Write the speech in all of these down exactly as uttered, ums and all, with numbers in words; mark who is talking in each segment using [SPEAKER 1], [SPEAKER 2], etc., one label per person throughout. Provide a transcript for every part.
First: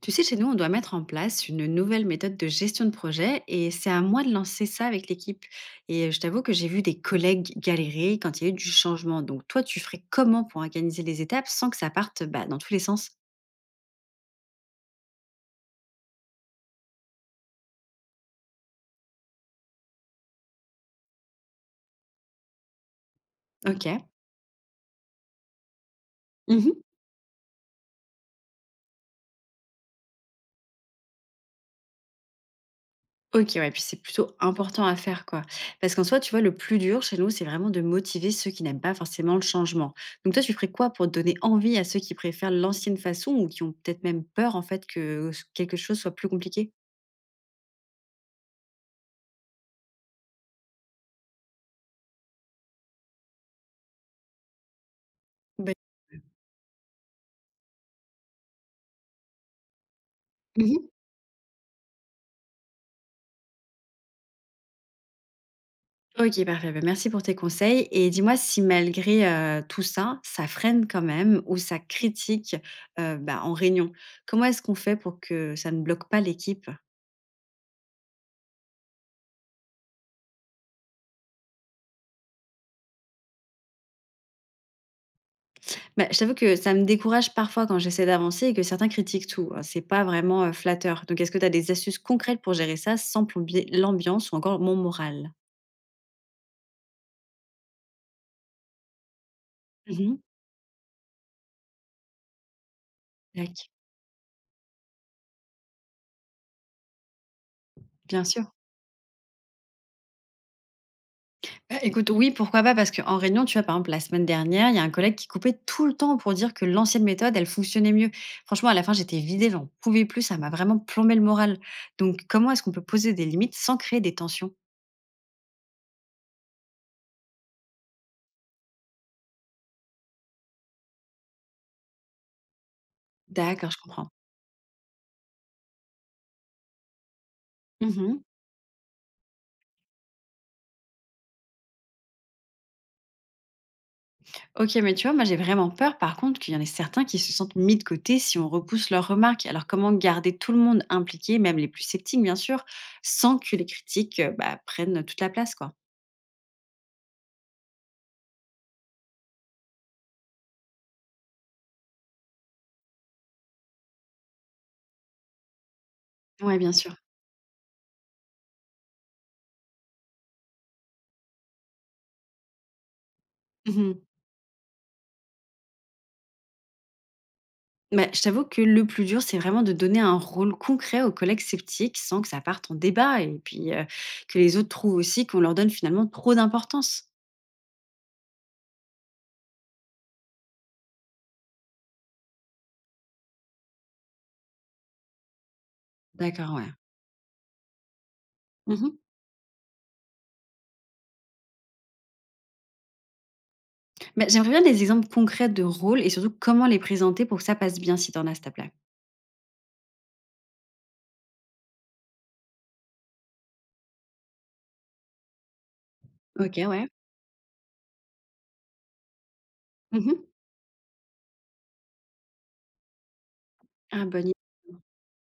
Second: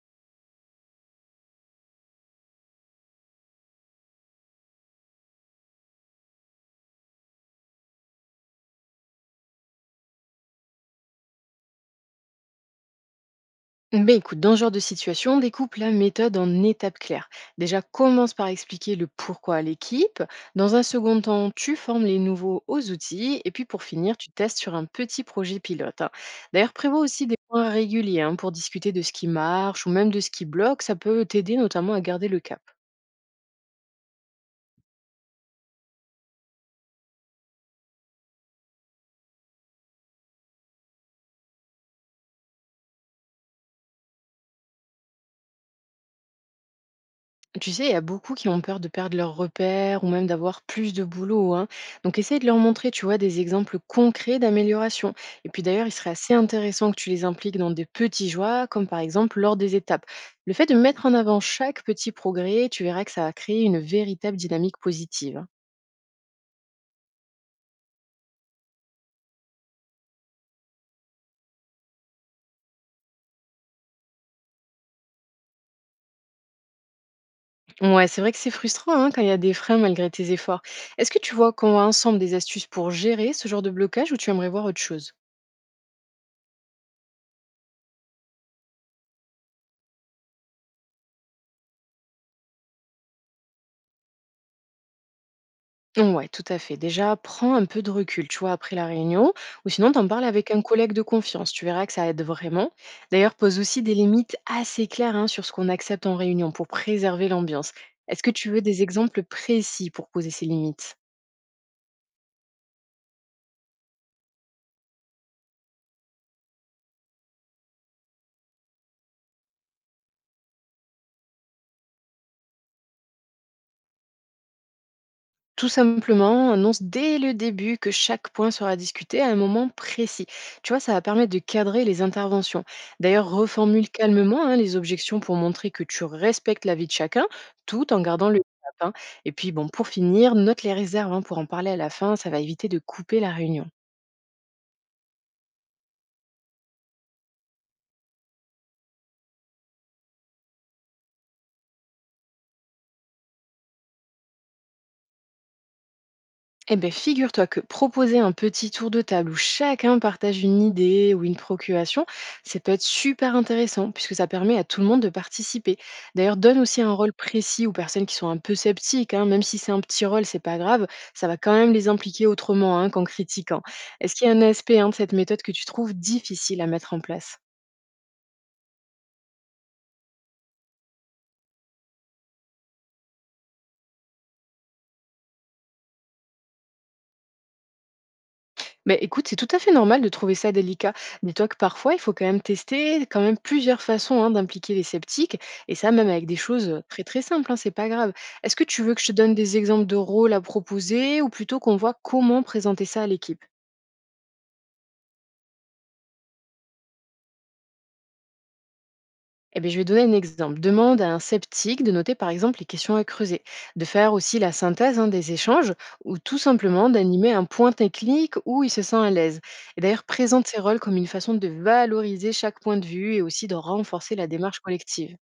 [SPEAKER 1] Tu sais, chez nous, on doit mettre en place une nouvelle méthode de gestion de projet et c'est à moi de lancer ça avec l'équipe. Et je t'avoue que j'ai vu des collègues galérer quand il y a eu du changement. Donc, toi, tu ferais comment pour organiser les étapes sans que ça parte bah, dans tous les sens?
[SPEAKER 2] Ben écoute, dans ce genre de situation, découpe la méthode en étapes claires. Déjà, commence par expliquer le pourquoi à l'équipe. Dans un second temps, tu formes les nouveaux aux outils. Et puis pour
[SPEAKER 1] Ok.
[SPEAKER 2] finir, tu testes sur un petit projet pilote, hein. D'ailleurs,
[SPEAKER 1] Mhm.
[SPEAKER 2] prévois aussi des points réguliers, hein, pour discuter de ce qui marche ou même de ce qui bloque. Ça peut t'aider notamment à garder le cap.
[SPEAKER 1] Ok, ouais, puis c'est plutôt important à faire, quoi. Parce qu'en soi, tu vois, le plus dur chez nous, c'est vraiment de motiver ceux qui n'aiment pas forcément le changement. Donc, toi, tu ferais quoi pour donner envie à ceux qui préfèrent l'ancienne façon ou qui ont peut-être même peur, en fait, que quelque chose soit plus compliqué?
[SPEAKER 2] Tu sais, il y a beaucoup qui ont peur de perdre leurs repères ou même d'avoir plus de boulot, hein. Donc, essaye de leur montrer, tu vois, des exemples concrets d'amélioration. Et puis
[SPEAKER 1] Ben,
[SPEAKER 2] d'ailleurs, il serait assez intéressant que tu les impliques dans des petits joies, comme par exemple lors des étapes. Le fait de
[SPEAKER 1] mhm.
[SPEAKER 2] mettre en avant chaque petit progrès, tu verras que ça va créer une véritable dynamique positive, hein.
[SPEAKER 1] OK, parfait. Bah, merci pour tes conseils et dis-moi si malgré, heu, tout ça, ça freine quand même ou ça critique, heu, bah, en réunion. Comment est-ce qu'on fait pour que ça ne bloque pas l'équipe?
[SPEAKER 2] Ouais, c'est vrai que c'est frustrant, hein, quand il y a des freins malgré tes efforts. Est-ce que tu vois qu'on a ensemble des astuces pour gérer ce genre de blocage ou tu aimerais voir autre chose?
[SPEAKER 1] Bah, je t'avoue que ça me décourage parfois quand j'essaie d'avancer et que certains critiquent tout, hein. C'est pas vraiment, heu, flatteur. Donc est-ce que tu as des astuces concrètes pour gérer ça sans plomber l'ambiance ou encore mon moral?
[SPEAKER 2] Ouais, tout à fait. Déjà, prends un peu de recul, tu vois, après la réunion, ou sinon t'en
[SPEAKER 1] Mmh.
[SPEAKER 2] parles avec un collègue de confiance. Tu verras que ça aide vraiment. D'ailleurs, pose
[SPEAKER 1] Tac.
[SPEAKER 2] aussi des limites assez claires, hein, sur ce qu'on accepte en réunion pour préserver l'ambiance. Est-ce
[SPEAKER 1] Bien
[SPEAKER 2] que
[SPEAKER 1] sûr.
[SPEAKER 2] tu veux des exemples précis pour poser ces limites?
[SPEAKER 1] Bah, écoute, oui, pourquoi pas? Parce qu'en réunion, tu vois, par exemple, la semaine dernière, il y a un collègue qui coupait tout le temps pour dire que l'ancienne méthode, elle fonctionnait mieux. Franchement, à la fin, j'étais vidée, j'en pouvais plus, ça m'a vraiment plombé le moral. Donc, comment est-ce qu'on peut poser des limites sans créer des tensions?
[SPEAKER 2] Tout simplement, annonce dès le début que chaque point sera discuté à un moment précis. Tu vois, ça va permettre de cadrer les interventions. D'ailleurs,
[SPEAKER 1] D'accord, je
[SPEAKER 2] reformule
[SPEAKER 1] comprends.
[SPEAKER 2] calmement, hein, les objections pour montrer que tu respectes la vie de chacun, tout en
[SPEAKER 1] Mhm.
[SPEAKER 2] gardant le cap, hein. Et puis, bon, pour finir, note les réserves, hein, pour en parler à la fin. Ça va éviter de couper la réunion.
[SPEAKER 1] Ok, mais tu vois, moi, j'ai vraiment peur, par contre, qu'il y en ait certains qui se sentent mis de côté si on repousse leurs remarques. Alors, comment garder tout le monde impliqué, même les plus sceptiques, bien sûr, sans que les critiques, euh, bah, prennent toute la place, quoi?
[SPEAKER 2] Eh beh, figure-toi que proposer un petit tour de table où chacun partage une idée ou une procuration, ça peut être super intéressant puisque ça permet à tout le monde de participer. D'ailleurs,
[SPEAKER 1] Ouais,
[SPEAKER 2] donne
[SPEAKER 1] bien
[SPEAKER 2] aussi un
[SPEAKER 1] sûr.
[SPEAKER 2] rôle précis aux personnes qui sont un peu sceptiques, hein, même si c'est un petit rôle, c'est pas grave, ça va quand même les impliquer autrement, hein, qu'en critiquant. Est-ce qu'il y a un aspect, hein, de cette méthode que tu trouves difficile à mettre en place?
[SPEAKER 1] Bah, je t'avoue que le plus dur, c'est vraiment de donner un rôle concret aux collègues sceptiques sans que ça parte en débat et puis euh, que les autres trouvent aussi qu'on leur donne finalement trop d'importance.
[SPEAKER 2] Mais écoute, c'est tout à fait normal de trouver ça délicat. Dis-toi que parfois, il faut quand même tester quand même plusieurs façons, hein, d'impliquer les sceptiques, et ça même avec des
[SPEAKER 1] D'accord, ouais.
[SPEAKER 2] choses euh, très très simples, hein, c'est pas grave. Est-ce que tu veux
[SPEAKER 1] Mhm.
[SPEAKER 2] que je te donne des exemples de rôles à proposer, ou plutôt qu'on voit comment présenter ça à l'équipe?
[SPEAKER 1] Bah, j'aimerais bien des exemples concrets de rôles et surtout comment les présenter pour que ça passe bien si t'en as, s'il te plaît.
[SPEAKER 2] Eh bien, je vais donner un exemple. Demande à un sceptique de noter par exemple les questions à creuser, de faire aussi la synthèse, hein, des échanges ou tout
[SPEAKER 1] Ok, ouais.
[SPEAKER 2] simplement d'animer un point technique où il se sent à l'aise. Et d'ailleurs,
[SPEAKER 1] Mhm.
[SPEAKER 2] présente ses rôles comme une façon de valoriser chaque point de vue et aussi de
[SPEAKER 1] Ah,
[SPEAKER 2] renforcer la
[SPEAKER 1] bonne idée.
[SPEAKER 2] démarche collective.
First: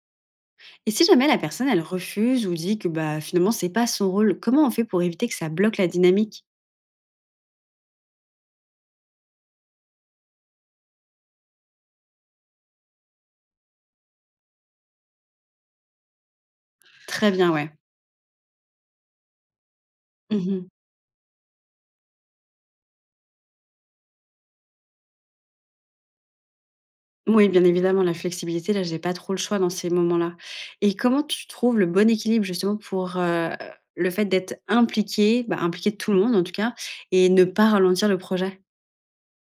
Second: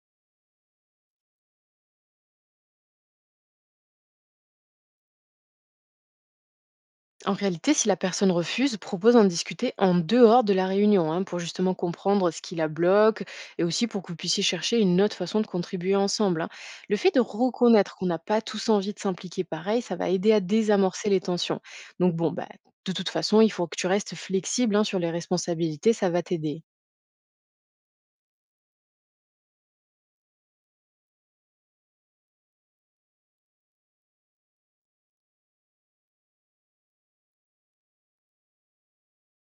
[SPEAKER 1] Et si jamais la personne, elle refuse ou dit que bah, finalement, c'est pas son rôle, comment on fait pour éviter que ça bloque la dynamique?
[SPEAKER 2] En réalité, si la personne refuse, propose d'en discuter en dehors de la réunion, hein, pour justement comprendre ce qui la bloque et aussi pour que vous puissiez chercher une autre façon de contribuer ensemble, hein. Le fait de
[SPEAKER 1] Très bien, ouais.
[SPEAKER 2] reconnaître qu'on n'a pas tous envie de s'impliquer pareil, ça va aider à
[SPEAKER 1] Mhm.
[SPEAKER 2] désamorcer les tensions. Donc bon, bah, de toute façon, il faut que tu restes flexible, hein, sur les responsabilités, ça va t'aider.
[SPEAKER 1] Oui, bien évidemment, la flexibilité, là, j'ai pas trop le choix dans ces moments-là. Et comment tu trouves le bon équilibre justement pour, heu, le fait d'être impliqué, bah, impliqué tout le monde en tout cas et ne pas ralentir le projet?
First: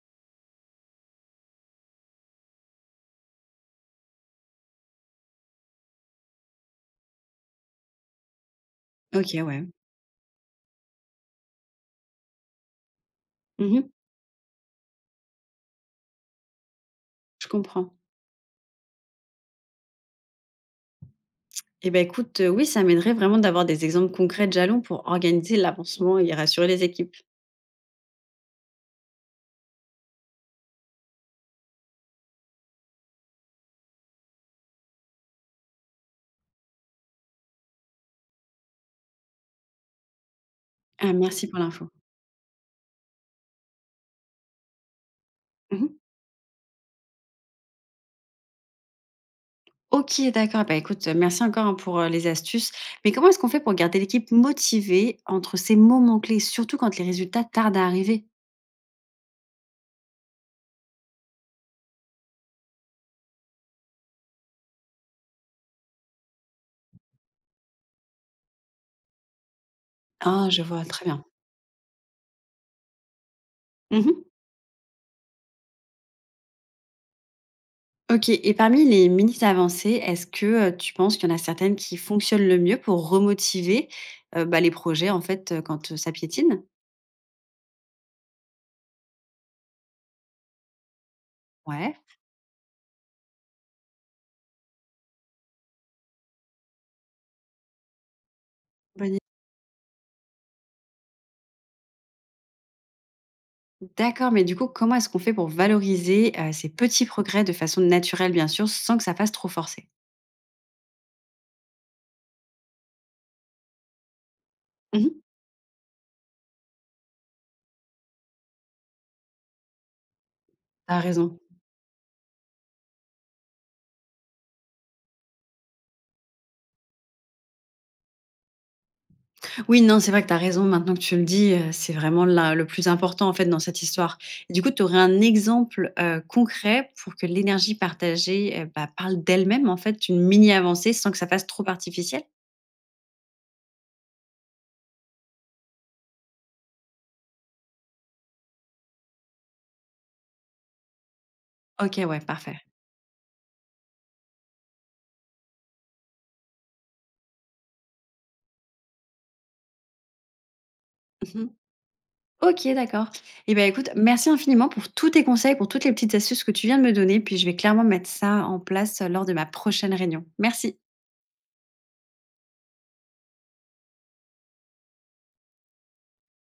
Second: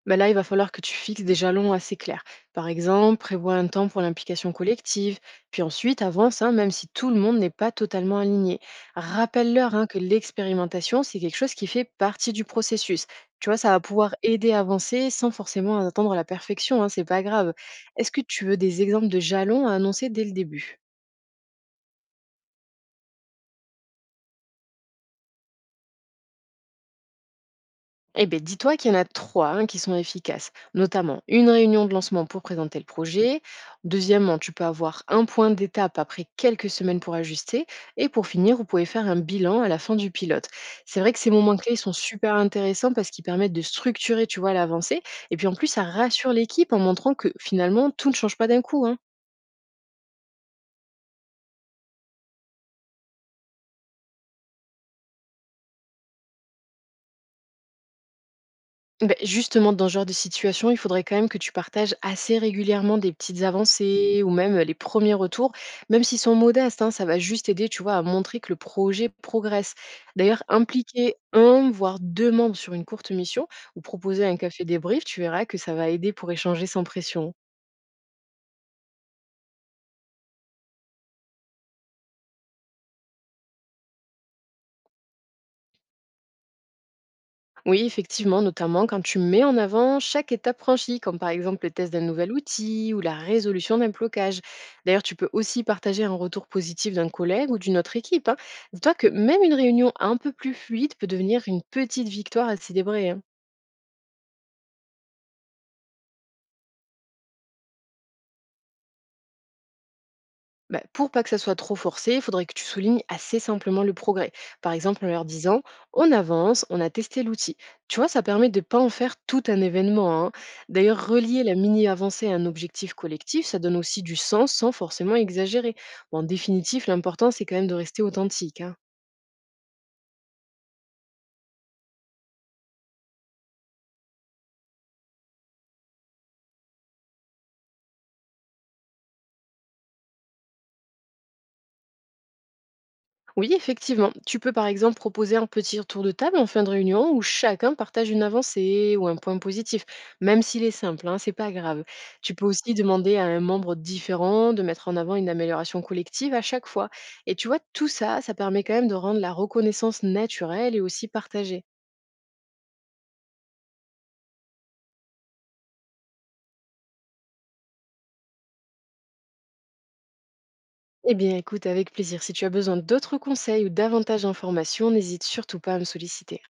[SPEAKER 2] Bah là, il va falloir que tu fixes des jalons assez clairs. Par exemple, prévois un temps pour l'implication collective, puis ensuite avance, hein, même si tout le monde n'est pas totalement aligné.
[SPEAKER 1] OK, ouais.
[SPEAKER 2] Rappelle-leur, hein, que l'expérimentation, c'est quelque chose qui fait partie du processus. Tu vois, ça va
[SPEAKER 1] Mmh.
[SPEAKER 2] pouvoir aider à avancer sans forcément attendre la perfection, hein, c'est pas
[SPEAKER 1] Je
[SPEAKER 2] grave.
[SPEAKER 1] comprends.
[SPEAKER 2] Est-ce que tu veux des exemples de jalons à annoncer dès le début?
[SPEAKER 1] Et ben écoute, heu, oui, ça m'aiderait vraiment d'avoir des exemples concrets de jalons pour organiser l'avancement et rassurer les équipes.
[SPEAKER 2] Eh bien, dis-toi qu'il y en a trois, hein, qui sont efficaces, notamment une réunion de lancement pour présenter le projet. Deuxièmement, tu peux avoir un point d'étape après quelques semaines pour ajuster. Et pour finir, vous pouvez faire un bilan à la fin du pilote. C'est
[SPEAKER 1] Ah,
[SPEAKER 2] vrai que ces
[SPEAKER 1] merci
[SPEAKER 2] moments
[SPEAKER 1] pour
[SPEAKER 2] clés
[SPEAKER 1] l'info.
[SPEAKER 2] sont super intéressants parce qu'ils permettent de structurer, tu vois, l'avancée. Et puis en plus, ça
[SPEAKER 1] Mmh.
[SPEAKER 2] rassure l'équipe en montrant que finalement, tout ne change pas d'un coup, hein.
[SPEAKER 1] OK, d'accord. Bah, écoute, heu, merci encore, hein, pour, heu, les astuces. Mais comment est-ce qu'on fait pour garder l'équipe motivée entre ces moments clés, surtout quand les résultats tardent à arriver?
[SPEAKER 2] Beh, justement, dans ce genre de situation, il faudrait quand même que tu partages assez régulièrement des petites avancées ou même les premiers retours, même s'ils sont modestes, hein, ça va juste aider, tu vois, à montrer que le projet progresse. D'ailleurs,
[SPEAKER 1] Ah, je vois, très
[SPEAKER 2] impliquer
[SPEAKER 1] bien.
[SPEAKER 2] un, voire deux membres sur une courte mission ou
[SPEAKER 1] Mmh.
[SPEAKER 2] proposer un café débrief, tu verras que ça va aider pour échanger sans pression, hein.
[SPEAKER 1] OK, et parmi les minutes avancées, est-ce que, heu, tu penses qu'il y en a certaines qui fonctionnent le mieux pour remotiver, heu, bah, les projets, en fait, heu, quand, heu, ça piétine?
[SPEAKER 2] Oui, effectivement, notamment quand tu mets en avant chaque étape franchie, comme par exemple le test
[SPEAKER 1] Ouais,
[SPEAKER 2] d'un nouvel outil ou la résolution d'un blocage. D'ailleurs, tu peux aussi partager un retour positif d'un collègue ou d'une autre équipe, hein. Dis-toi que
[SPEAKER 1] bonne i
[SPEAKER 2] même une réunion un peu plus fluide peut devenir une petite victoire à célébrer, hein.
[SPEAKER 1] d'accord, mais du coup, comment est-ce qu'on fait pour valoriser, heu, ces petits progrès de façon naturelle, bien sûr, sans que ça fasse trop forcé?
[SPEAKER 2] Bah, pour pas que ça soit trop forcé, il faudrait que tu soulignes assez simplement le progrès. Par
[SPEAKER 1] Mmh
[SPEAKER 2] exemple, en
[SPEAKER 1] mh.
[SPEAKER 2] leur disant on avance, on a testé l'outil. Tu vois, ça permet de ne pas en faire tout un événement, hein. D'ailleurs,
[SPEAKER 1] Raison.
[SPEAKER 2] relier la mini-avancée à un objectif collectif, ça donne aussi du sens sans forcément exagérer. Bon, en définitive, l'important, c'est quand même de rester authentique, hein.
[SPEAKER 1] Oui, non, c'est vrai que tu as raison. Maintenant que tu le dis, heu, c'est vraiment la le plus important, en fait, dans cette histoire. Et du coup, tu aurais un exemple, heu, concret pour que l'énergie partagée, heu, bah, parle d'elle-même, en fait, d'une mini avancée sans que ça fasse trop artificiel?
[SPEAKER 2] Oui, effectivement. Tu peux par exemple proposer un petit tour de table en fin de réunion où chacun partage une avancée ou un point positif, même s'il est simple, hein, c'est pas grave.
[SPEAKER 1] OK, ouais,
[SPEAKER 2] Tu peux
[SPEAKER 1] parfait.
[SPEAKER 2] aussi demander à un membre différent de mettre en avant une amélioration collective à chaque fois. Et tu vois, tout ça, ça permet quand même de rendre la reconnaissance naturelle et aussi
[SPEAKER 1] Mmh.
[SPEAKER 2] partagée.
[SPEAKER 1] OK, d'accord. Et bah, écoute, merci infiniment pour tous tes conseils, pour toutes les petites astuces que tu viens de me donner. Puis je vais clairement mettre ça en place, heu, lors de ma prochaine réunion. Merci.
[SPEAKER 2] Eh bien, écoute, avec plaisir. Si tu as besoin d'autres conseils ou davantage d'informations, n'hésite surtout pas à me solliciter.